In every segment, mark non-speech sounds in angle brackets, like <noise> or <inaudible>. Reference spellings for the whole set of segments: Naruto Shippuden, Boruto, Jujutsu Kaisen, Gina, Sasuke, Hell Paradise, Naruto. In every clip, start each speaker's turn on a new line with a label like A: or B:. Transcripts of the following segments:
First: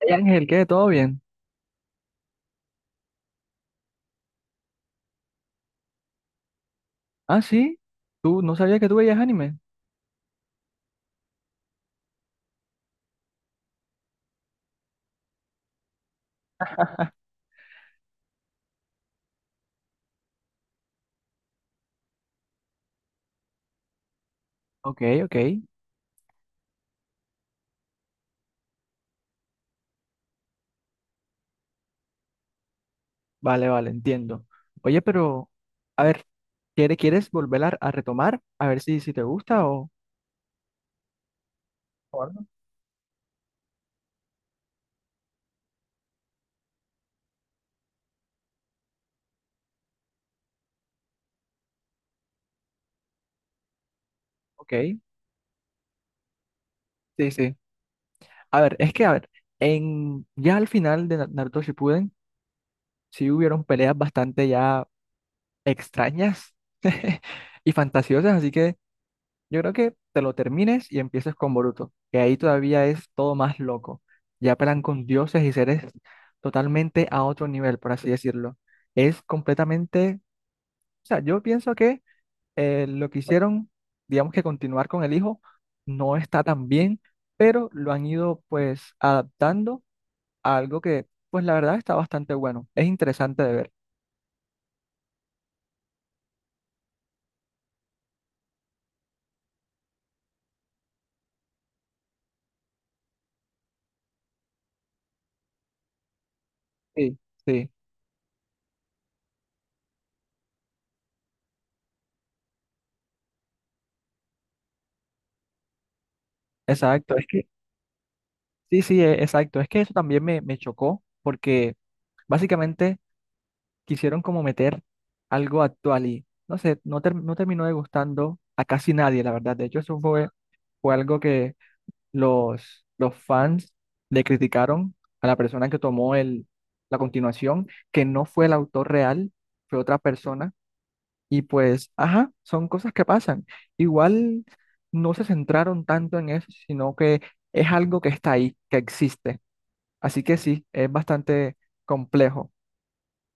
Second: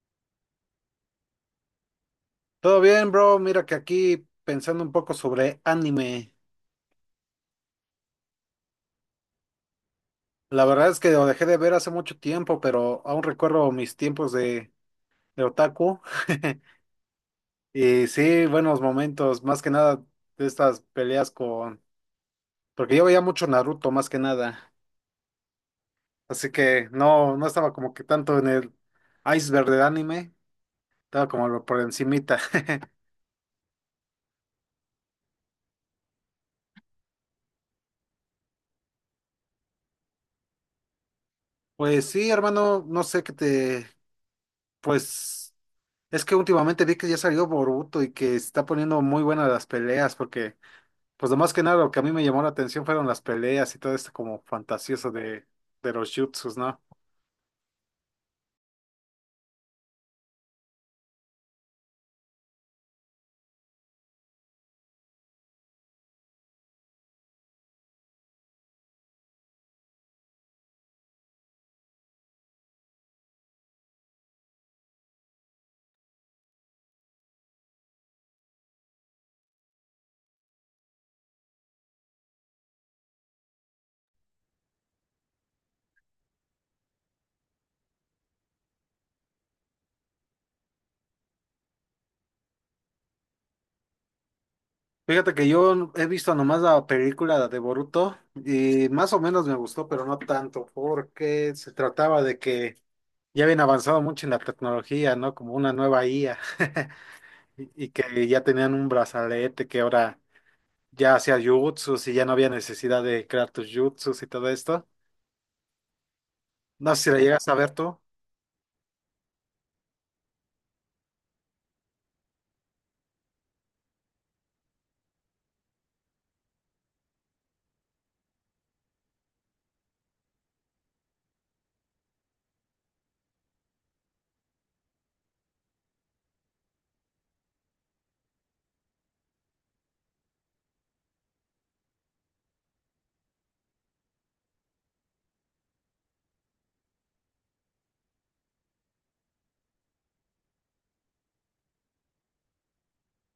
A: Hey, Ángel, ¿qué? ¿Todo bien?
B: Todo bien, bro. Mira que aquí pensando un poco sobre anime.
A: Ah, sí. ¿Tú no sabías que tú veías anime?
B: La verdad es que lo dejé de ver hace mucho tiempo, pero aún recuerdo mis tiempos de otaku. <laughs> Y sí, buenos momentos, más que nada de estas peleas con... Porque yo veía mucho Naruto, más que nada.
A: Ok, ok.
B: Así que no estaba como que tanto en el iceberg del anime, estaba como por encimita. <laughs>
A: Vale, vale, entiendo. Oye, pero, a ver, ¿Quieres volver a retomar? A ver si te gusta
B: Pues
A: o
B: sí,
A: algo.
B: hermano, no sé qué te... Pues... Es que últimamente vi que ya salió Boruto y que se está poniendo muy buenas las peleas, porque, pues lo más que nada, lo que a mí me llamó la atención fueron las peleas y todo esto como
A: Ok,
B: fantasioso de los jutsus, ¿no?
A: sí, sí. A ver, es que, a ver, en, ya al final de Naruto Shippuden sí hubieron peleas bastante ya extrañas <laughs> y fantasiosas, así que yo creo que te lo termines y empieces con Boruto, que ahí todavía es todo más loco. Ya pelean con dioses y seres totalmente a otro nivel, por así decirlo. Es completamente, o sea, yo pienso que lo que hicieron, digamos que continuar con el hijo, no está tan bien, pero lo han ido pues adaptando a algo que, pues la verdad está bastante bueno. Es interesante de ver.
B: Fíjate que yo he visto nomás la película de Boruto y más o menos me gustó, pero no tanto, porque se trataba de que ya habían avanzado mucho en la tecnología, ¿no? Como una nueva IA <laughs>
A: Sí,
B: y
A: sí,
B: y que ya tenían un brazalete que ahora ya hacía jutsus y ya no había necesidad de crear tus jutsus y todo esto. No sé si
A: exacto.
B: la
A: Es que,
B: llegas a ver tú.
A: sí, sí, exacto. Es que eso también me chocó porque básicamente quisieron como meter algo actual y no sé, no, no terminó de gustando a casi nadie, la verdad. De hecho, eso fue, fue algo que los fans le criticaron a la persona que tomó el, la continuación, que no fue el autor real, fue otra persona. Y pues, ajá, son cosas que pasan. Igual no se centraron tanto en eso, sino que es algo que está ahí, que existe. Así que sí, es bastante complejo.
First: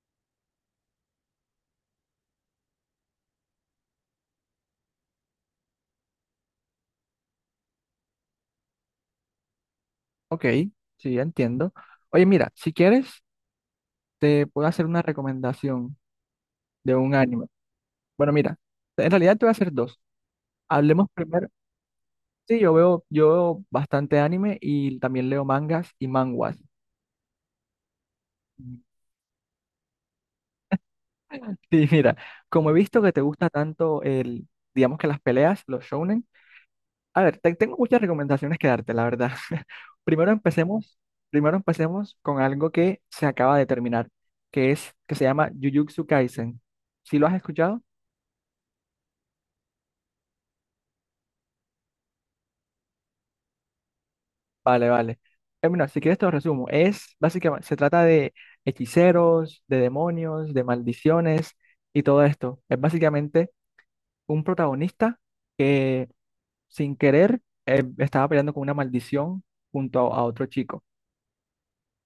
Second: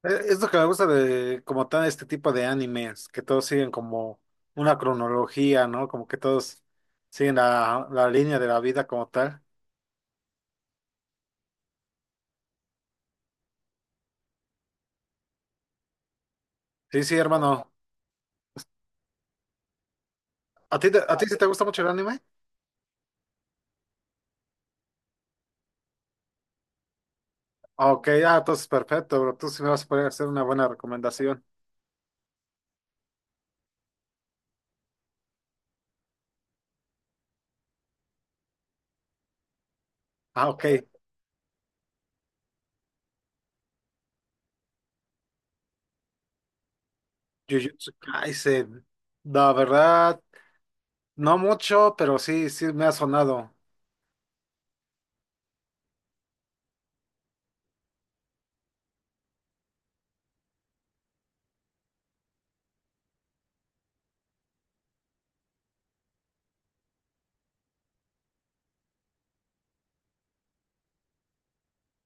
B: Es lo que me gusta de como tal este tipo de animes, que todos siguen como una cronología, ¿no? Como que todos siguen la línea de la vida como tal.
A: Ok, sí, ya entiendo. Oye, mira, si quieres, te puedo hacer una recomendación de
B: Sí,
A: un
B: sí,
A: anime.
B: hermano.
A: Bueno, mira, en realidad te voy a hacer dos.
B: ¿A ti,
A: Hablemos
B: a ti sí te
A: primero.
B: gusta mucho el anime?
A: Sí, yo veo bastante anime y también leo mangas y manguas.
B: Ah, ok, ah, entonces
A: Mm.
B: perfecto, bro. Tú sí me vas a poder hacer una buena recomendación.
A: Sí, mira, como he visto que te gusta tanto el, digamos que las peleas, los shounen, a ver, tengo muchas recomendaciones que darte, la verdad. <laughs> Primero
B: Ah, ok.
A: empecemos, primero empecemos con algo que se acaba de terminar, que es, que se llama Jujutsu Kaisen. ¿Sí lo has escuchado?
B: Jujutsu Kaisen. La verdad, no mucho, pero sí, sí me ha sonado.
A: Vale, vale. Mira, si quieres te lo resumo. Es básicamente, se trata de hechiceros, de demonios, de maldiciones y todo esto. Es básicamente un protagonista que sin querer estaba peleando con una maldición junto a otro chico,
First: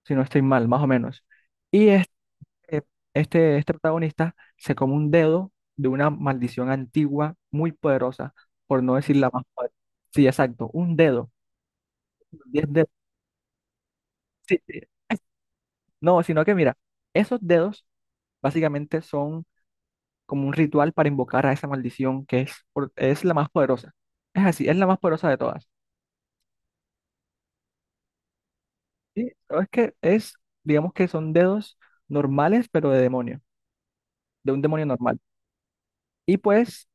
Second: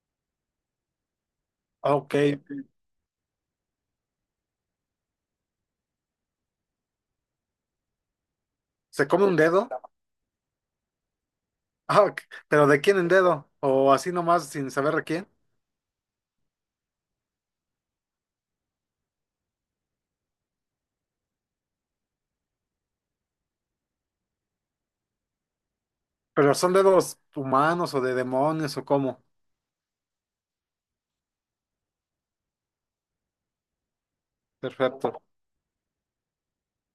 A: si no estoy mal, más o menos. Y
B: Ah,
A: este,
B: ok.
A: este, este protagonista se come un dedo de una maldición antigua muy poderosa, por no
B: ¿Se
A: decir
B: come
A: la
B: un
A: más
B: dedo?
A: poderosa. Sí, exacto, un dedo,
B: Ah, ok.
A: diez
B: ¿Pero de
A: dedos.
B: quién en dedo? ¿O así nomás
A: Sí,
B: sin
A: sí.
B: saber de quién?
A: No, sino que mira, esos dedos básicamente son como un ritual para invocar a esa maldición que es, es la más poderosa. Es así, es la más poderosa de todas.
B: Pero son dedos humanos o de demonios o cómo.
A: Sí, pero es que es, digamos que son dedos normales, pero de demonio, de un demonio normal.
B: Perfecto.
A: Y pues,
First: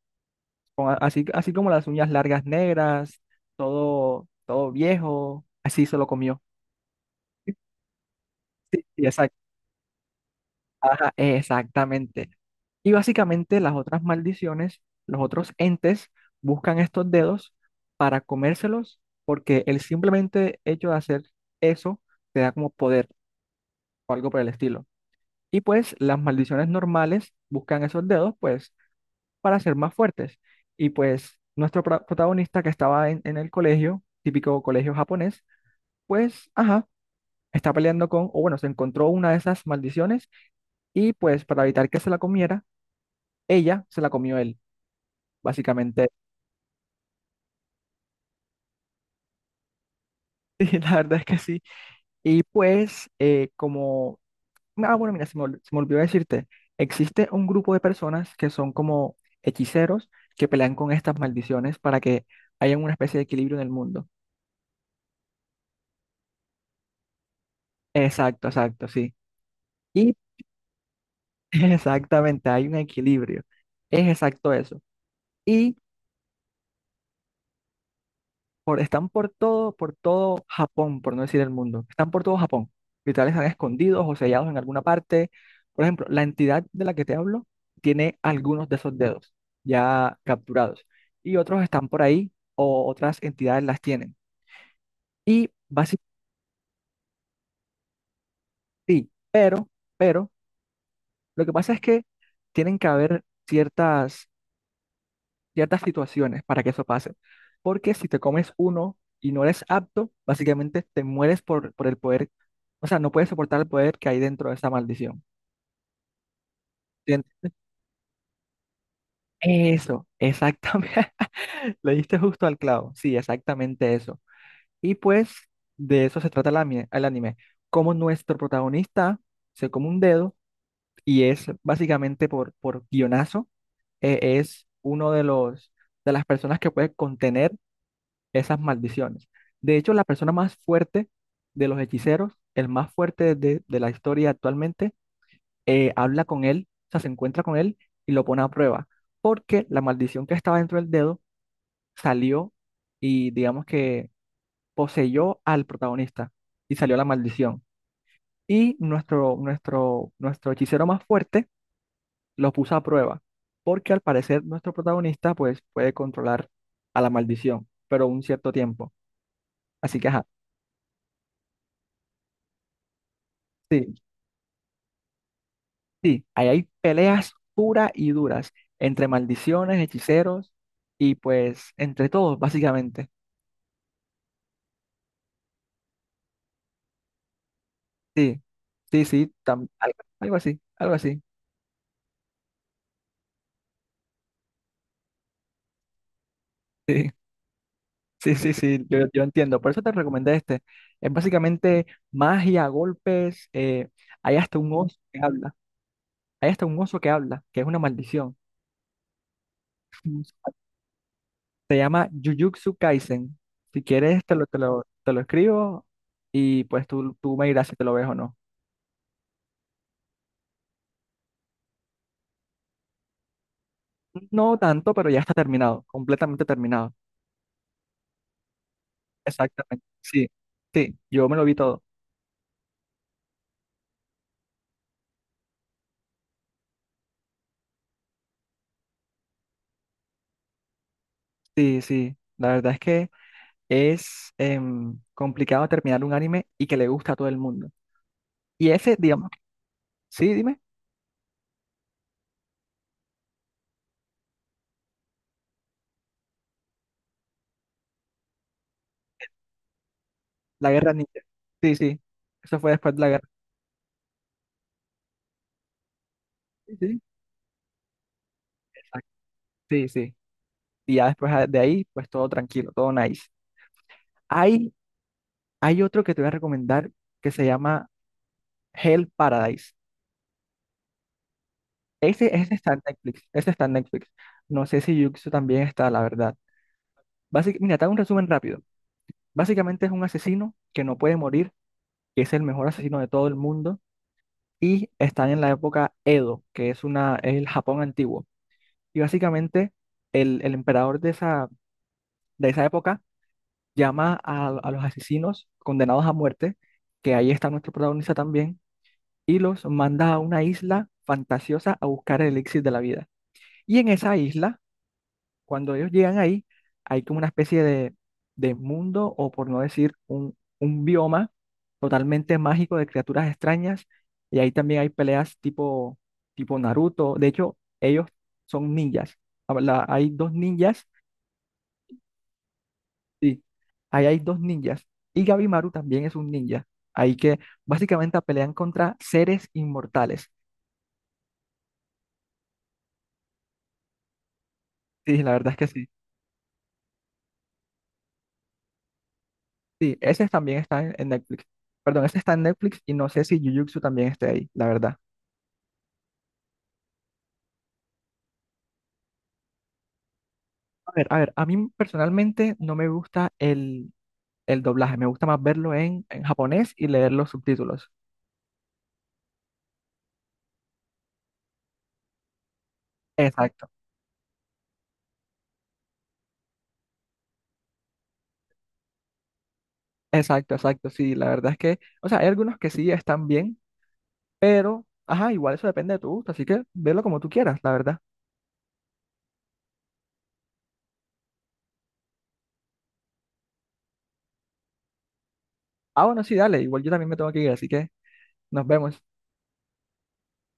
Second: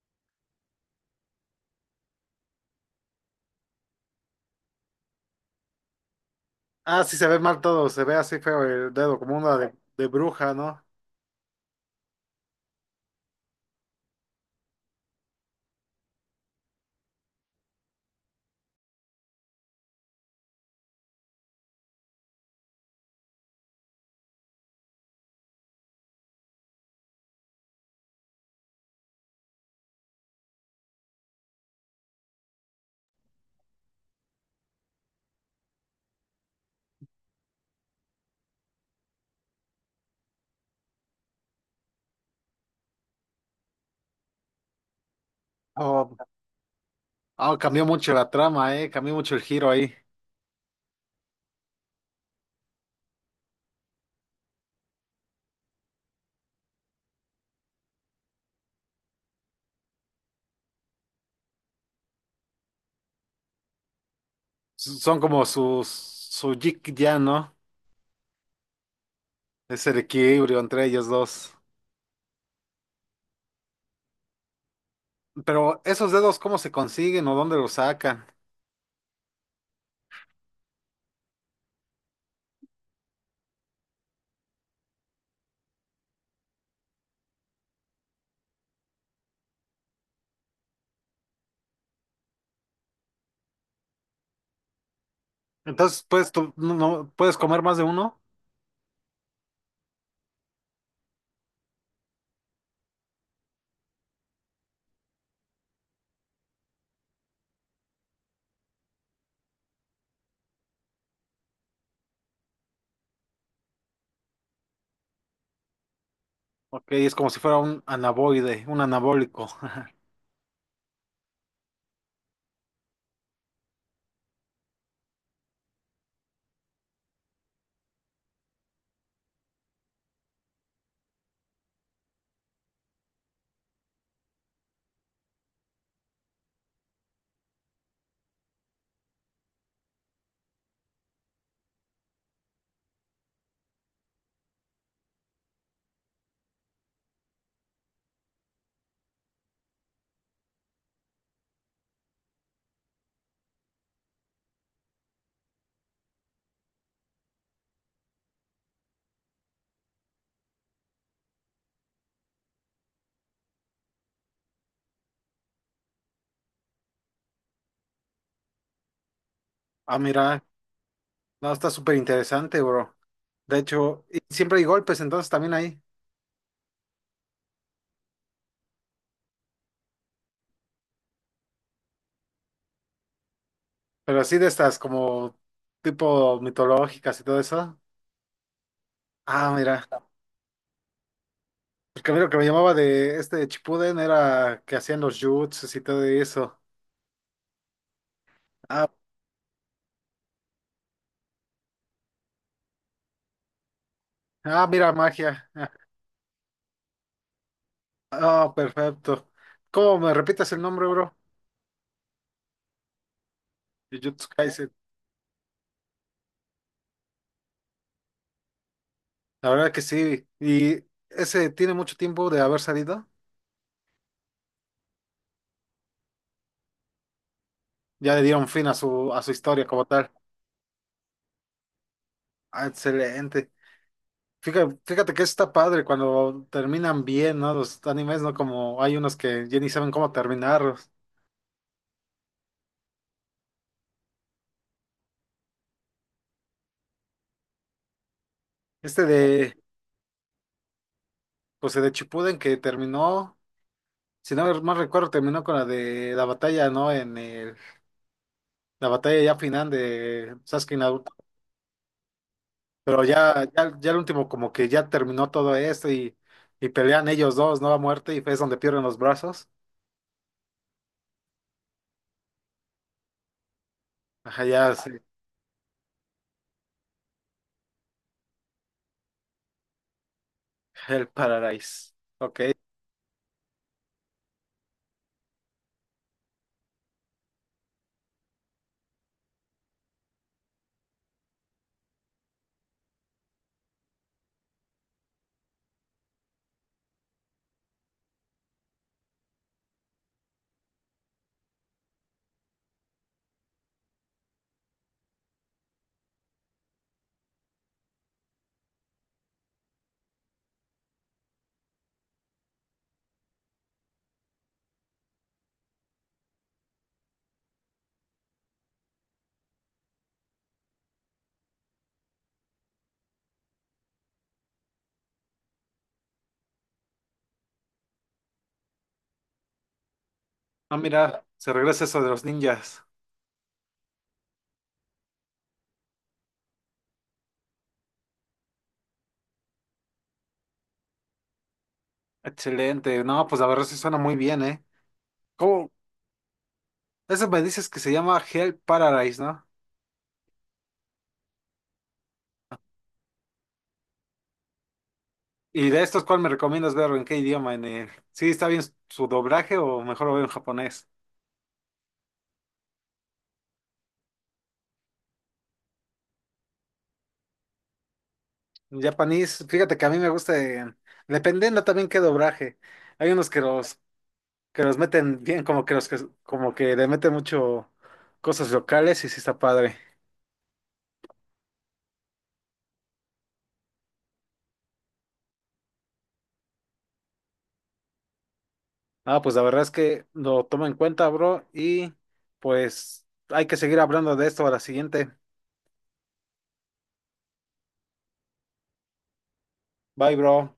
A: con así, así como las uñas largas negras, todo, todo viejo, así se lo comió.
B: Ah, sí, se ve mal todo, se ve así feo
A: Sí,
B: el
A: sí,
B: dedo, como una de bruja, ¿no?
A: ajá, exactamente. Y básicamente las otras maldiciones, los otros entes buscan estos dedos para comérselos porque el simplemente hecho de hacer eso te da como poder o algo por el estilo. Y pues las maldiciones normales buscan esos dedos pues para ser más fuertes. Y pues nuestro protagonista que estaba en el colegio, típico colegio japonés, pues ajá, está peleando con, o bueno, se encontró una de esas maldiciones y pues para evitar que se la comiera ella se la comió él, básicamente.
B: Oh,
A: <laughs>
B: ah, cambió mucho la trama, ¿eh? Cambió mucho el giro ahí.
A: Y la verdad es que sí. Y pues, como, ah, bueno, mira, se me olvidó decirte, existe un grupo de personas que son como hechiceros que pelean con estas maldiciones para que haya una especie de equilibrio en el mundo.
B: Son como su jig ya, ¿no?
A: Exacto, exacto, sí.
B: Es el
A: Y
B: equilibrio entre ellos
A: <laughs>
B: dos.
A: exactamente, hay un equilibrio. Es exacto eso. Y
B: Pero esos dedos, ¿cómo se consiguen o dónde los sacan?
A: están por todo Japón, por no decir el mundo. Están por todo Japón. Literal están escondidos o sellados en alguna parte. Por ejemplo, la entidad de la que te hablo tiene algunos de esos dedos ya capturados y otros están por ahí o otras entidades las tienen. Y básicamente,
B: Entonces, puedes, tú, ¿puedes comer más de uno?
A: sí, pero, lo que pasa es que tienen que haber ciertas ciertas situaciones para que eso pase. Porque si te comes uno y no eres apto, básicamente te mueres por el poder, o sea, no puedes soportar el poder que hay dentro de esa maldición.
B: Ok, es como si
A: ¿Entiendes?
B: fuera un anaboide, un anabólico.
A: Eso,
B: <laughs>
A: exactamente. <laughs> Le diste justo al clavo. Sí, exactamente eso. Y pues de eso se trata el anime, el anime. Como nuestro protagonista se come un dedo y es básicamente por guionazo, es uno de los de las personas que puede contener esas maldiciones. De hecho, la persona más fuerte de los hechiceros, el más fuerte de la historia actualmente, habla con él, o sea, se encuentra con él y lo pone a prueba, porque la maldición que estaba dentro del dedo salió y digamos que poseyó al protagonista y salió la maldición. Y nuestro hechicero más fuerte lo puso a prueba, porque al parecer nuestro protagonista pues puede controlar a la maldición, pero un cierto tiempo.
B: Ah,
A: Así que, ajá.
B: mira. No, está súper interesante, bro. De
A: Sí,
B: hecho, y siempre hay golpes entonces también ahí.
A: sí, ahí hay peleas puras y duras entre maldiciones, hechiceros y pues entre todos, básicamente.
B: Pero así de estas como tipo mitológicas y todo eso.
A: Sí, sí, sí,
B: Ah, mira.
A: algo así, algo así.
B: Porque a mí lo que me llamaba de este Chipuden era que hacían los jutsus y todo eso.
A: <laughs> Sí, sí, sí, sí,
B: Ah,
A: yo entiendo. Por eso te recomendé este. Es básicamente magia, golpes, hay hasta
B: ah,
A: un
B: mira,
A: oso que
B: magia.
A: habla,
B: <laughs>
A: hay hasta un oso que habla, que es una maldición.
B: Ah, oh, perfecto. ¿Cómo me repitas el
A: <laughs>
B: nombre, bro?
A: Se llama Jujutsu Kaisen. Si quieres,
B: Jujutsu
A: te lo, te
B: Kaisen.
A: lo, te lo escribo y pues tú me dirás si te lo ves o no.
B: La verdad que sí. Y ese tiene mucho tiempo de haber salido.
A: No tanto, pero ya está terminado, completamente terminado.
B: Ya le dieron fin a a su historia
A: Exactamente.
B: como tal.
A: Sí, sí, yo me lo vi todo.
B: Ah, excelente. Fíjate que está padre cuando terminan bien, ¿no? Los animes, ¿no? Como hay unos que ya ni saben cómo terminarlos.
A: Sí, sí. La verdad es que es complicado terminar un anime y que le gusta a todo el mundo. Y ese,
B: Este
A: digamos,
B: de,
A: sí, dime,
B: pues el de Chipuden que terminó, si no mal recuerdo, terminó con la de la batalla, ¿no? La batalla ya final de
A: la
B: Sasuke y
A: guerra
B: Naruto.
A: ninja. Sí, sí. Eso fue después de
B: Pero
A: la guerra.
B: ya el último como que ya terminó todo esto y
A: Sí, sí.
B: pelean ellos dos, ¿no? A muerte y es donde pierden los
A: Exacto,
B: brazos.
A: sí, sí. Y ya después de ahí, pues todo tranquilo, todo nice.
B: Ajá,
A: Hay,
B: ya, sí.
A: hay otro que te voy a recomendar que se llama Hell Paradise.
B: El Paradise.
A: Ese,
B: Ok.
A: ese está en Netflix. Ese está en Netflix. No sé si Yuxu también está, la verdad. Mira, te hago un resumen rápido. Básicamente es un asesino que no puede morir, que es el mejor asesino de todo el mundo y está en la época Edo, que es una, es el Japón antiguo. Y básicamente el emperador de esa época llama a los asesinos condenados a muerte, que ahí está nuestro protagonista también, y los manda a una isla fantasiosa a buscar el elixir de la vida. Y en esa isla cuando ellos llegan ahí, hay como una especie de mundo, o por no decir un bioma totalmente mágico de criaturas extrañas, y ahí también hay peleas tipo, tipo Naruto. De hecho, ellos son ninjas. Hay dos
B: Ah,
A: ninjas,
B: mira, se regresa eso de los ninjas.
A: sí, ahí hay dos ninjas, y Gabimaru también es un ninja. Ahí que básicamente pelean contra seres inmortales.
B: Excelente. No, pues la verdad sí suena muy bien, ¿eh?
A: Sí, la verdad es que
B: ¿Cómo?
A: sí.
B: Eso me dices que se llama Hell Paradise, ¿no?
A: Sí, ese también está en Netflix. Perdón, ese está en Netflix y no sé si Jujutsu también esté ahí, la verdad.
B: Y de estos, ¿cuál me recomiendas verlo? ¿En qué idioma? ¿En el... ¿Sí está bien su doblaje o mejor lo veo en japonés?
A: A ver, a ver, a mí personalmente no me gusta el doblaje, me gusta más verlo en japonés y leer los subtítulos.
B: En japonés, fíjate que a mí me gusta, dependiendo también qué doblaje. Hay unos que
A: Exacto,
B: que los meten bien, como que como que le meten mucho cosas locales y sí está padre.
A: exacto, sí, la verdad es que, o sea, hay algunos que sí están bien, pero, ajá, igual eso depende de tu gusto, así que verlo como tú quieras, la verdad.
B: Ah, pues la verdad es que lo tomo en cuenta, bro, y pues hay que seguir hablando de esto a la siguiente.
A: Ah, bueno, sí, dale, igual yo también me tengo que ir, así que nos vemos.
B: Bye, bro.